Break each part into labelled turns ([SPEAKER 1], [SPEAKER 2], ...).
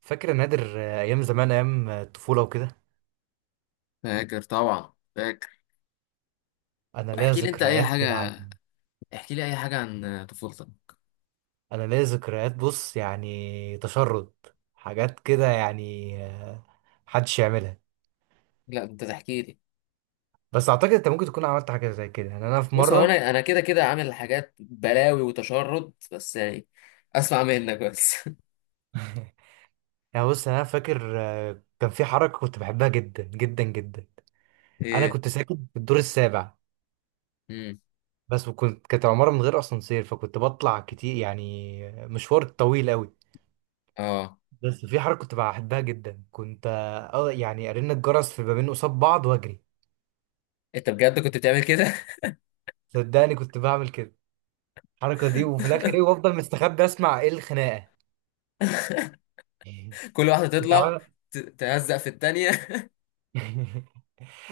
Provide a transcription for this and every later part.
[SPEAKER 1] فاكر يا نادر آه، ايام زمان ايام الطفوله وكده.
[SPEAKER 2] فاكر طبعا فاكر.
[SPEAKER 1] انا ليا
[SPEAKER 2] واحكي لي انت اي
[SPEAKER 1] ذكريات
[SPEAKER 2] حاجه،
[SPEAKER 1] يعني.
[SPEAKER 2] احكي لي اي حاجه عن طفولتك.
[SPEAKER 1] انا ليا ذكريات، بص، يعني تشرد، حاجات كده يعني، محدش يعملها.
[SPEAKER 2] لا، انت تحكي لي.
[SPEAKER 1] بس اعتقد انت ممكن تكون عملت حاجه زي كده، يعني انا في
[SPEAKER 2] بص، هو
[SPEAKER 1] مره.
[SPEAKER 2] انا كده كده عامل حاجات بلاوي وتشرد، بس يعني اسمع منك بس.
[SPEAKER 1] يعني بص، انا فاكر آه، كان في حركه كنت بحبها جدا جدا جدا. انا
[SPEAKER 2] ايه.
[SPEAKER 1] كنت ساكن في الدور السابع
[SPEAKER 2] امم.
[SPEAKER 1] بس، وكنت كانت عماره من غير اسانسير، فكنت بطلع كتير، يعني مشوار طويل قوي.
[SPEAKER 2] اه.
[SPEAKER 1] بس في حركة كنت بحبها جدا، كنت اه يعني ارن الجرس في بابين قصاد بعض واجري.
[SPEAKER 2] انت بجد كنت بتعمل كده؟
[SPEAKER 1] صدقني كنت بعمل كده، الحركة دي، وفي الاخر ايه، وافضل مستخبي اسمع ايه الخناقة.
[SPEAKER 2] كل واحده
[SPEAKER 1] انت
[SPEAKER 2] تطلع
[SPEAKER 1] عارف.
[SPEAKER 2] تهزق في التانية.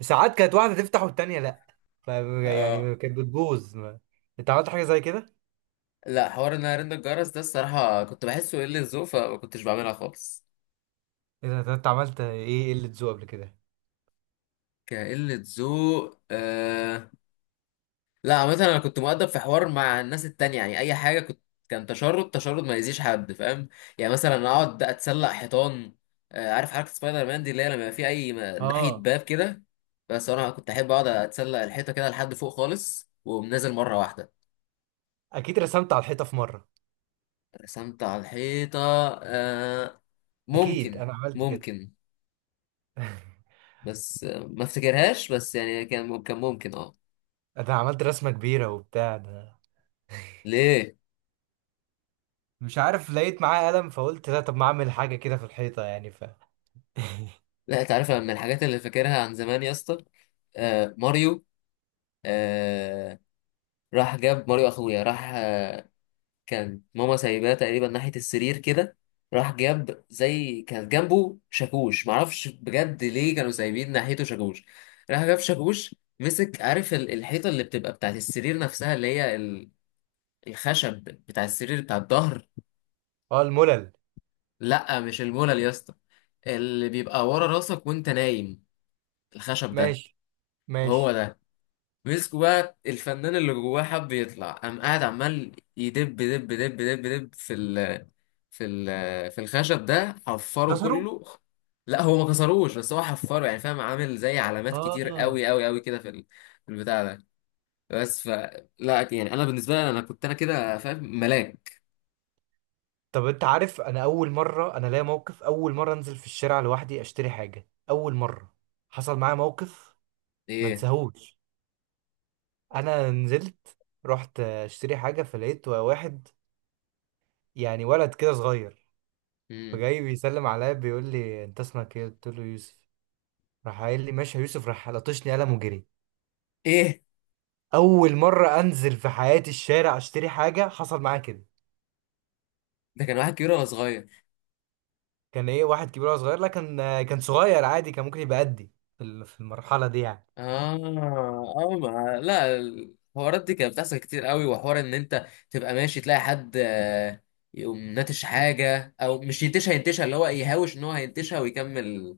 [SPEAKER 1] ساعات كانت واحدة تفتح والتانية لا، ف
[SPEAKER 2] اه.
[SPEAKER 1] يعني كانت بتبوظ انت عملت حاجة زي كده؟
[SPEAKER 2] لا، حوار ان انا رن الجرس ده الصراحه كنت بحسه قله ذوق، فما كنتش بعملها خالص.
[SPEAKER 1] ايه ده، ده انت عملت ايه قلة ذوق قبل كده؟
[SPEAKER 2] كقله ذوق، آه. لا، مثلا انا كنت مؤدب في حوار مع الناس التانية يعني. اي حاجه كان تشرد تشرد ما يأذيش حد، فاهم؟ يعني مثلا اقعد اتسلق حيطان. عارف حركه سبايدر مان دي، اللي هي لما يبقى في اي ناحيه
[SPEAKER 1] اه،
[SPEAKER 2] باب كده. بس انا كنت احب اقعد اتسلق الحيطه كده لحد فوق خالص، ومنزل مره واحده.
[SPEAKER 1] اكيد رسمت على الحيطة في مرة.
[SPEAKER 2] رسمت على الحيطه، آه،
[SPEAKER 1] اكيد
[SPEAKER 2] ممكن.
[SPEAKER 1] انا عملت كده.
[SPEAKER 2] ممكن. بس ما افتكرهاش، بس يعني كان ممكن، اه.
[SPEAKER 1] انا عملت رسمة كبيرة وبتاع ده.
[SPEAKER 2] ليه؟
[SPEAKER 1] مش عارف، لقيت معايا قلم فقلت لا طب ما اعمل حاجة كده في الحيطة يعني.
[SPEAKER 2] لا، تعرف من الحاجات اللي فاكرها عن زمان يا اسطى، ماريو. آه، راح جاب ماريو اخويا، راح، كان ماما سايباه تقريبا ناحية السرير كده. راح جاب، زي كان جنبه شاكوش، معرفش بجد ليه كانوا سايبين ناحيته شاكوش. راح جاب شاكوش، مسك، عارف الحيطة اللي بتبقى بتاعت السرير نفسها، اللي هي الخشب بتاع السرير، بتاع الظهر.
[SPEAKER 1] اه الملل.
[SPEAKER 2] لا، مش المولل يا اسطى. اللي بيبقى ورا راسك وانت نايم، الخشب ده.
[SPEAKER 1] ماشي.
[SPEAKER 2] هو
[SPEAKER 1] ماشي.
[SPEAKER 2] ده. مسكوا بقى، الفنان اللي جواه حب يطلع، قام قاعد عمال يدب، دب دب دب دب في ال في الخشب ده، حفره
[SPEAKER 1] كسروا.
[SPEAKER 2] كله. لا، هو ما كسروش، بس هو حفره يعني، فاهم، عامل زي علامات كتير
[SPEAKER 1] اه،
[SPEAKER 2] قوي قوي قوي كده في في البتاع ده، بس ف. لا، يعني انا بالنسبه لي، انا كنت كده فاهم ملاك.
[SPEAKER 1] طب انت عارف، انا اول مره انا ليا موقف، اول مره انزل في الشارع لوحدي اشتري حاجه، اول مره حصل معايا موقف، ما
[SPEAKER 2] ايه.
[SPEAKER 1] انساهوش. انا نزلت، رحت اشتري حاجه، فلقيت واحد، يعني ولد كده صغير،
[SPEAKER 2] مم.
[SPEAKER 1] فجاي بيسلم عليا بيقول لي انت اسمك ايه، قلت له يوسف، راح قايل لي ماشي يا يوسف، راح لطشني قلم وجري.
[SPEAKER 2] ايه،
[SPEAKER 1] اول مره انزل في حياتي الشارع اشتري حاجه حصل معايا كده.
[SPEAKER 2] ده كان واحد كبير ولا صغير؟
[SPEAKER 1] كان ايه واحد كبير ولا صغير؟ لا كان آه، كان صغير عادي، كان ممكن يبقى قدي في في المرحله دي يعني.
[SPEAKER 2] اه، اه. ما، لا، الحوارات دي كانت بتحصل كتير قوي، وحوار ان انت تبقى ماشي تلاقي حد، يقوم ناتش حاجه، او مش ينتشها، ينتشها اللي هو يهاوش ان هو هينتشها ويكمل.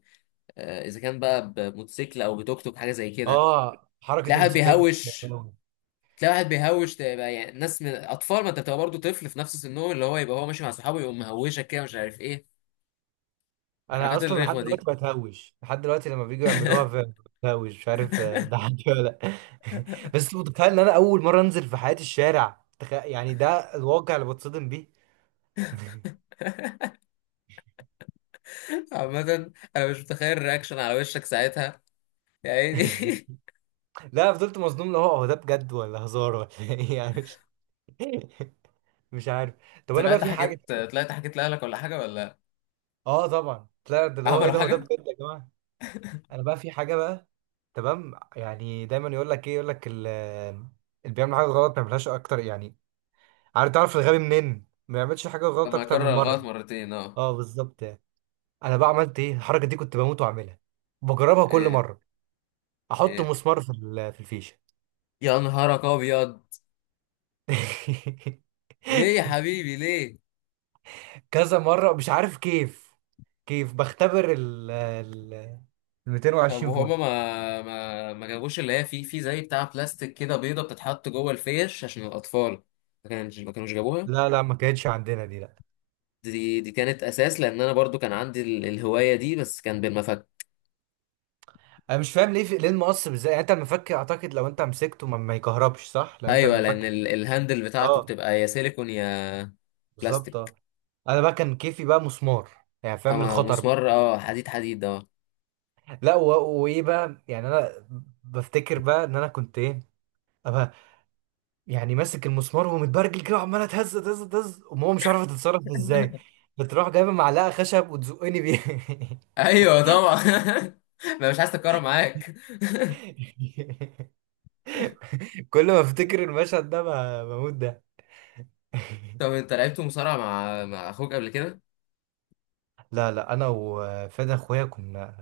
[SPEAKER 2] اذا كان بقى بموتوسيكل، او بتوك توك، حاجه زي كده.
[SPEAKER 1] اه حركه
[SPEAKER 2] تلاقي واحد
[SPEAKER 1] الموتوسيكلات دي كانت
[SPEAKER 2] بيهوش.
[SPEAKER 1] قوي.
[SPEAKER 2] تلاقي واحد بيهوش، تبقى يعني ناس من اطفال، ما انت بتبقى برضه طفل في نفس سنهم، اللي هو يبقى هو ماشي مع صحابه يقوم مهوشك كده مش عارف ايه،
[SPEAKER 1] انا
[SPEAKER 2] الحركات
[SPEAKER 1] اصلا لحد
[SPEAKER 2] الرخمه دي.
[SPEAKER 1] دلوقتي بتهوش، لحد دلوقتي لما بييجوا يعملوها بتهوش مش عارف آه، ده عندي ولا لا. بس متخيل ان انا اول مره انزل في حياتي الشارع، تخيل يعني، ده الواقع اللي بتصدم بيه.
[SPEAKER 2] عامة، أنا مش متخيل الرياكشن على وشك ساعتها، يا عيني.
[SPEAKER 1] لا فضلت مصدوم لو هو هو ده بجد ولا هزار ولا ايه يعني، مش مش عارف. طب انا بقى في حاجه.
[SPEAKER 2] طلعت حكيت لأهلك، ولا حاجة، ولا؟
[SPEAKER 1] اه طبعا، لا ده اللي هو ايه،
[SPEAKER 2] عملوا
[SPEAKER 1] ده هو ده
[SPEAKER 2] حاجة؟
[SPEAKER 1] بجد يا جماعه. انا بقى في حاجه بقى. تمام يعني، دايما يقول لك ايه، يقول لك اللي بيعمل حاجه غلط ما يعملهاش اكتر يعني. عارف، تعرف الغبي منين، ما يعملش حاجه غلط
[SPEAKER 2] لما
[SPEAKER 1] اكتر
[SPEAKER 2] أكرر
[SPEAKER 1] من مره.
[SPEAKER 2] الغلط مرتين، اه.
[SPEAKER 1] اه بالظبط يعني. انا بقى عملت ايه الحركه دي، كنت بموت واعملها، بجربها كل
[SPEAKER 2] ايه.
[SPEAKER 1] مره. احط
[SPEAKER 2] ايه،
[SPEAKER 1] مسمار في في الفيشه.
[SPEAKER 2] يا نهارك أبيض. ليه يا حبيبي، ليه؟
[SPEAKER 1] كذا مره، مش عارف كيف، بختبر ال
[SPEAKER 2] طب،
[SPEAKER 1] 220
[SPEAKER 2] وهما
[SPEAKER 1] فولت.
[SPEAKER 2] ما جابوش اللي هي، في، في، زي بتاع بلاستيك كده، بيضة بتتحط جوه الفيش عشان الأطفال؟ ما كانوش جابوها؟
[SPEAKER 1] لا لا ما كانتش عندنا دي لا.
[SPEAKER 2] دي كانت أساس، لأن أنا برضو كان عندي الهواية دي، بس كان بالمفك.
[SPEAKER 1] انا مش فاهم ليه في، ليه المقص ازاي يعني، انت المفك اعتقد لو انت مسكته ما، ما يكهربش صح، لان انت
[SPEAKER 2] أيوة، لأن
[SPEAKER 1] المفك.
[SPEAKER 2] الهاندل بتاعته
[SPEAKER 1] اه
[SPEAKER 2] بتبقى يا سيليكون، يا
[SPEAKER 1] بالظبط
[SPEAKER 2] بلاستيك.
[SPEAKER 1] اه. انا بقى كان كيفي بقى مسمار، يعني فاهم
[SPEAKER 2] أما
[SPEAKER 1] الخطر بقى.
[SPEAKER 2] مسمار، اه، حديد حديد، اه.
[SPEAKER 1] لا و، وايه بقى يعني، انا بفتكر بقى ان انا كنت ايه، أبقى يعني ماسك المسمار ومتبرجل كده وعماله تهز تهز تهز، وماما مش عارفه تتصرف ازاي، بتروح جايبه معلقه خشب وتزقني بيها.
[SPEAKER 2] ايوه طبعا. ما مش عايز تتكرر معاك.
[SPEAKER 1] كل ما افتكر المشهد ده بموت ده.
[SPEAKER 2] طب انت لعبت مصارعه مع اخوك قبل كده؟
[SPEAKER 1] لا لا انا وفادي اخويا كنا،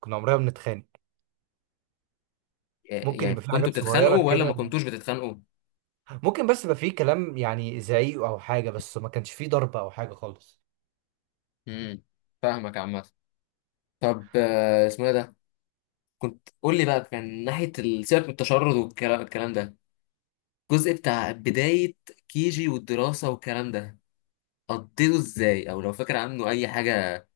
[SPEAKER 1] عمرنا ما بنتخانق. ممكن يبقى
[SPEAKER 2] يعني
[SPEAKER 1] في
[SPEAKER 2] كنتوا
[SPEAKER 1] حاجات صغيره
[SPEAKER 2] بتتخانقوا، ولا ما
[SPEAKER 1] كده،
[SPEAKER 2] كنتوش بتتخانقوا؟
[SPEAKER 1] ممكن، بس يبقى في كلام، يعني زعيق او حاجه، بس ما كانش في ضرب او حاجه خالص.
[SPEAKER 2] امم. فاهمك عامه. طب، اسمه ايه ده، كنت قول لي بقى، كان ناحيه سيبك من التشرد والكلام، الكلام ده، الجزء بتاع بدايه كيجي والدراسه والكلام ده، قضيته ازاي، او لو فاكر عنه اي حاجه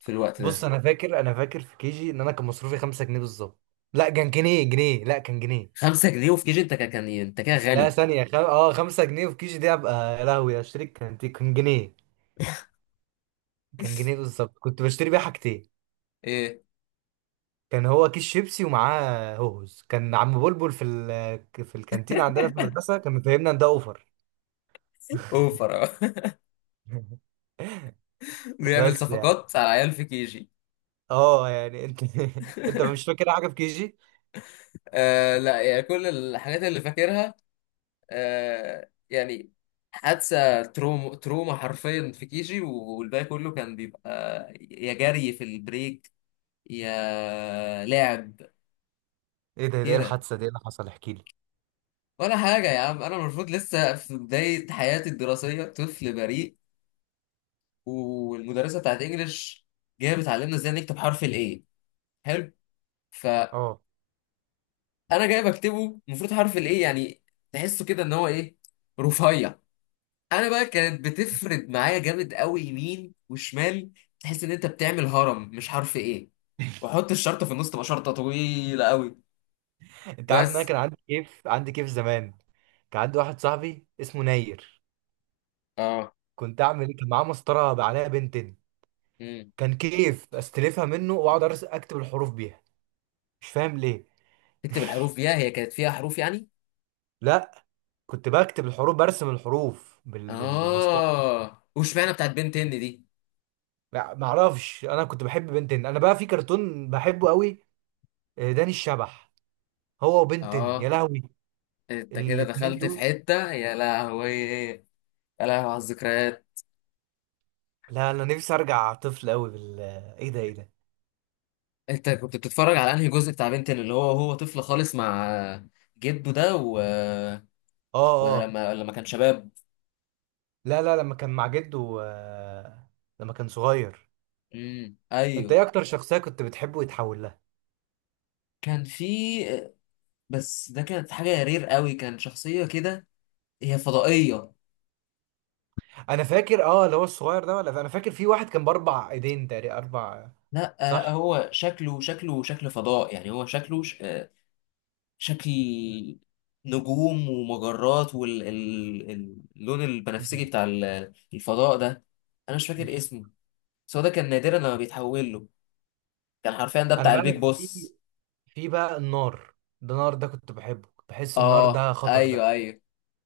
[SPEAKER 2] في الوقت
[SPEAKER 1] بص
[SPEAKER 2] ده.
[SPEAKER 1] انا فاكر، انا فاكر في كيجي ان انا كان مصروفي 5 جنيه بالظبط. لا كان جنيه، جنيه، لا كان جنيه.
[SPEAKER 2] 5 جنيه؟ وفي كيجي انت كان، ايه؟ انت كده
[SPEAKER 1] لا
[SPEAKER 2] غني.
[SPEAKER 1] ثانيه، خم، اه 5 جنيه في كيجي دي ابقى يا لهوي اشتري، كان كان جنيه. كان جنيه بالظبط، كنت بشتري بيها حاجتين،
[SPEAKER 2] ايه؟
[SPEAKER 1] كان هو كيس شيبسي ومعاه هوز، كان عم بلبل في ال، في الكانتين عندنا في المدرسه، كان مفهمنا ان ده اوفر.
[SPEAKER 2] اوفر، آه. بيعمل
[SPEAKER 1] بس يعني،
[SPEAKER 2] صفقات على عيال في كيجي.
[SPEAKER 1] اه يعني انت انت مش فاكر حاجه في كي جي.
[SPEAKER 2] لا، يعني كل الحاجات اللي فاكرها، يعني حادثة تروما، تروما حرفيا، في كيجي، والباقي كله كان بيبقى يا جري في البريك، يا لعب
[SPEAKER 1] ايه ده، ده ايه
[SPEAKER 2] كده.
[SPEAKER 1] الحادثه دي، إيه اللي حصل احكي لي.
[SPEAKER 2] ولا حاجة يا عم، أنا المفروض لسه في بداية حياتي الدراسية، طفل بريء، والمدرسة بتاعت إنجلش جاية بتعلمنا إزاي نكتب حرف الإيه. حلو. فأنا
[SPEAKER 1] اه
[SPEAKER 2] جاي بكتبه، المفروض حرف الإيه يعني تحسه كده إن هو إيه، رفيع. انا بقى كانت بتفرد معايا جامد قوي، يمين وشمال. تحس ان انت بتعمل هرم، مش عارف ايه، واحط الشرطه في النص، تبقى شرطه طويله قوي.
[SPEAKER 1] انت عارف ان انا
[SPEAKER 2] بس.
[SPEAKER 1] كان عندي كيف، عندي كيف زمان، كان عندي واحد صاحبي اسمه ناير.
[SPEAKER 2] اه.
[SPEAKER 1] كنت اعمل ايه، كان معاه مسطره بقى عليها بنتين،
[SPEAKER 2] امم.
[SPEAKER 1] كان كيف استلفها منه واقعد اكتب الحروف بيها، مش فاهم ليه.
[SPEAKER 2] تكتب الحروف فيها؟ هي كانت فيها حروف يعني؟
[SPEAKER 1] لا كنت بكتب الحروف، برسم الحروف بال، بال، بالمسطره.
[SPEAKER 2] اه. وشمعنا بتاعت بنتين دي؟
[SPEAKER 1] ما ما اعرفش، انا كنت بحب بنتين، انا بقى في كرتون بحبه قوي، آه، داني الشبح، هو وبنتين يا
[SPEAKER 2] اه،
[SPEAKER 1] لهوي.
[SPEAKER 2] انت كده
[SPEAKER 1] الاتنين
[SPEAKER 2] دخلت في
[SPEAKER 1] دول،
[SPEAKER 2] حته، يا لهوي، يا لهوي على الذكريات.
[SPEAKER 1] لا انا نفسي ارجع طفل قوي بال، ايه ده، ايه ده.
[SPEAKER 2] انت كنت بتتفرج على انهي جزء بتاع بنتين، اللي هو طفل خالص مع جده ده، و...
[SPEAKER 1] اه
[SPEAKER 2] ولا
[SPEAKER 1] اه.
[SPEAKER 2] لما كان شباب؟
[SPEAKER 1] لا لا لما كان مع جده آه، لما كان صغير.
[SPEAKER 2] امم،
[SPEAKER 1] انت
[SPEAKER 2] ايوه.
[SPEAKER 1] ايه اكتر شخصية كنت بتحبه يتحول لها؟
[SPEAKER 2] كان في، بس ده كانت حاجة رير قوي، كان شخصية كده، هي فضائية.
[SPEAKER 1] انا فاكر اه اللي هو الصغير ده، ولا انا فاكر في واحد كان باربع ايدين تقريبا، اربع.
[SPEAKER 2] لا،
[SPEAKER 1] صح.
[SPEAKER 2] هو شكله شكل فضاء يعني، هو شكله ش- آه، شكل نجوم ومجرات، واللون
[SPEAKER 1] ايه
[SPEAKER 2] البنفسجي
[SPEAKER 1] ده،
[SPEAKER 2] بتاع الفضاء ده. انا مش فاكر
[SPEAKER 1] مش،
[SPEAKER 2] اسمه. بس هو ده كان نادرا لما بيتحول له. كان حرفيا ده
[SPEAKER 1] انا
[SPEAKER 2] بتاع البيج
[SPEAKER 1] بقى في،
[SPEAKER 2] بوس.
[SPEAKER 1] في بقى النار، ده النار ده كنت بحبه، كنت بحس النار ده
[SPEAKER 2] اه،
[SPEAKER 1] خطر ده.
[SPEAKER 2] ايوه، ايوه.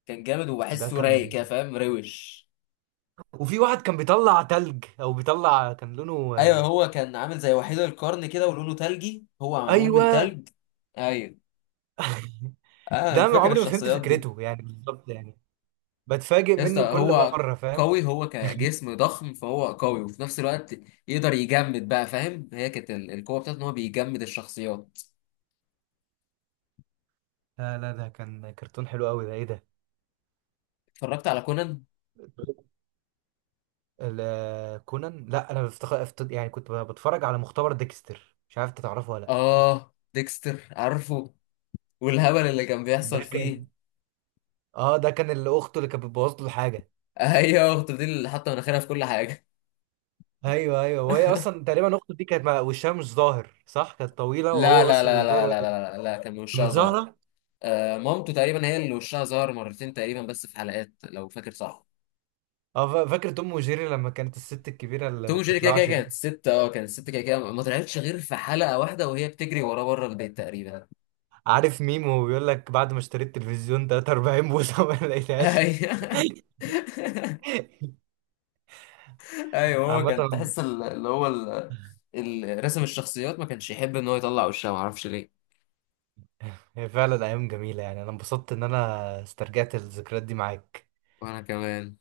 [SPEAKER 2] كان جامد
[SPEAKER 1] ده
[SPEAKER 2] وبحسه رايق
[SPEAKER 1] كان.
[SPEAKER 2] كده، فاهم، روش.
[SPEAKER 1] وفي واحد كان بيطلع تلج او بيطلع، كان لونه
[SPEAKER 2] ايوه،
[SPEAKER 1] آه،
[SPEAKER 2] هو كان عامل زي وحيد القرن كده، ولونه تلجي، هو معمول من
[SPEAKER 1] ايوه.
[SPEAKER 2] تلج. ايوه. انا
[SPEAKER 1] ده ما
[SPEAKER 2] فاكر
[SPEAKER 1] عمري ما فهمت
[SPEAKER 2] الشخصيات دي.
[SPEAKER 1] فكرته يعني بالظبط يعني، بتفاجئ
[SPEAKER 2] يا اسطى،
[SPEAKER 1] منه كل
[SPEAKER 2] هو
[SPEAKER 1] مرة فاهم.
[SPEAKER 2] قوي، هو كجسم ضخم فهو قوي، وفي نفس الوقت يقدر يجمد بقى، فاهم، هي كانت القوه بتاعته ان هو بيجمد الشخصيات.
[SPEAKER 1] لا لا ده كان كرتون حلو قوي ده، ايه ده.
[SPEAKER 2] اتفرجت على كونان؟
[SPEAKER 1] كونان لا، انا بفتخ، افت، يعني كنت بتفرج على مختبر ديكستر، مش عارف انت تعرفه ولا لا.
[SPEAKER 2] اه، ديكستر عارفه، والهبل اللي كان
[SPEAKER 1] ده
[SPEAKER 2] بيحصل
[SPEAKER 1] كان،
[SPEAKER 2] فيه.
[SPEAKER 1] اه ده كان اللي اخته اللي كانت بتبوظ له حاجه.
[SPEAKER 2] ايوه، اخته دي اللي حاطه مناخيرها في كل حاجه.
[SPEAKER 1] ايوه ايوه، وهي اصلا تقريبا اخته دي كانت مع، وشها مش ظاهر صح، كانت طويله
[SPEAKER 2] لا
[SPEAKER 1] وهو
[SPEAKER 2] لا
[SPEAKER 1] بس
[SPEAKER 2] لا
[SPEAKER 1] اللي ظاهر
[SPEAKER 2] لا لا
[SPEAKER 1] واقف.
[SPEAKER 2] لا لا, لا. كان
[SPEAKER 1] مش
[SPEAKER 2] وشها ظاهر.
[SPEAKER 1] ظاهره.
[SPEAKER 2] آه، مامته تقريبا هي اللي وشها ظهر مرتين تقريبا، بس في حلقات، لو فاكر صح.
[SPEAKER 1] اه فاكر توم وجيري لما كانت الست الكبيره اللي
[SPEAKER 2] توم
[SPEAKER 1] ما
[SPEAKER 2] وجيري كده كده
[SPEAKER 1] بتطلعش؟
[SPEAKER 2] كانت ست كده كده ما طلعتش غير في حلقة واحدة، وهي بتجري وراه بره البيت تقريبا.
[SPEAKER 1] عارف ميم وهو بيقول لك بعد ما اشتريت تلفزيون 43 بوصة ما لقيتهاش.
[SPEAKER 2] ايوه، ايوه. هو
[SPEAKER 1] عامة،
[SPEAKER 2] كان تحس ال- اللي هو ال- ال- رسم الشخصيات ما كانش يحب ان هو يطلع وشها، ما اعرفش ليه.
[SPEAKER 1] هي فعلا أيام جميلة يعني، أنا انبسطت إن أنا استرجعت الذكريات دي معاك.
[SPEAKER 2] وانا كمان.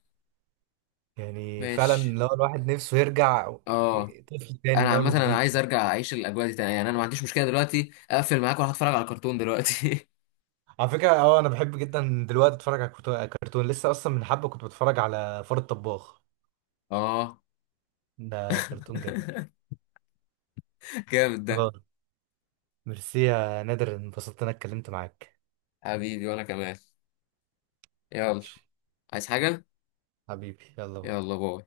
[SPEAKER 1] يعني فعلا
[SPEAKER 2] ماشي.
[SPEAKER 1] لو الواحد نفسه يرجع
[SPEAKER 2] اه.
[SPEAKER 1] طفل تاني
[SPEAKER 2] انا
[SPEAKER 1] من أول
[SPEAKER 2] عامة، انا عايز
[SPEAKER 1] وجديد.
[SPEAKER 2] ارجع اعيش الاجواء دي تاني، يعني انا ما عنديش مشكلة دلوقتي اقفل معاك واروح اتفرج على الكرتون دلوقتي.
[SPEAKER 1] على فكرة أه أنا بحب جدا دلوقتي أتفرج على كرتون. كرتون لسه أصلا من حبة كنت بتفرج على فار الطباخ،
[SPEAKER 2] اه.
[SPEAKER 1] ده كرتون جامد.
[SPEAKER 2] جامد ده.
[SPEAKER 1] أه ميرسي يا نادر، انبسطت إن أنا اتكلمت معاك.
[SPEAKER 2] حبيبي، وانا كمان. يلا، عايز حاجة؟
[SPEAKER 1] حبيبي يلا بقى.
[SPEAKER 2] يلا، باي.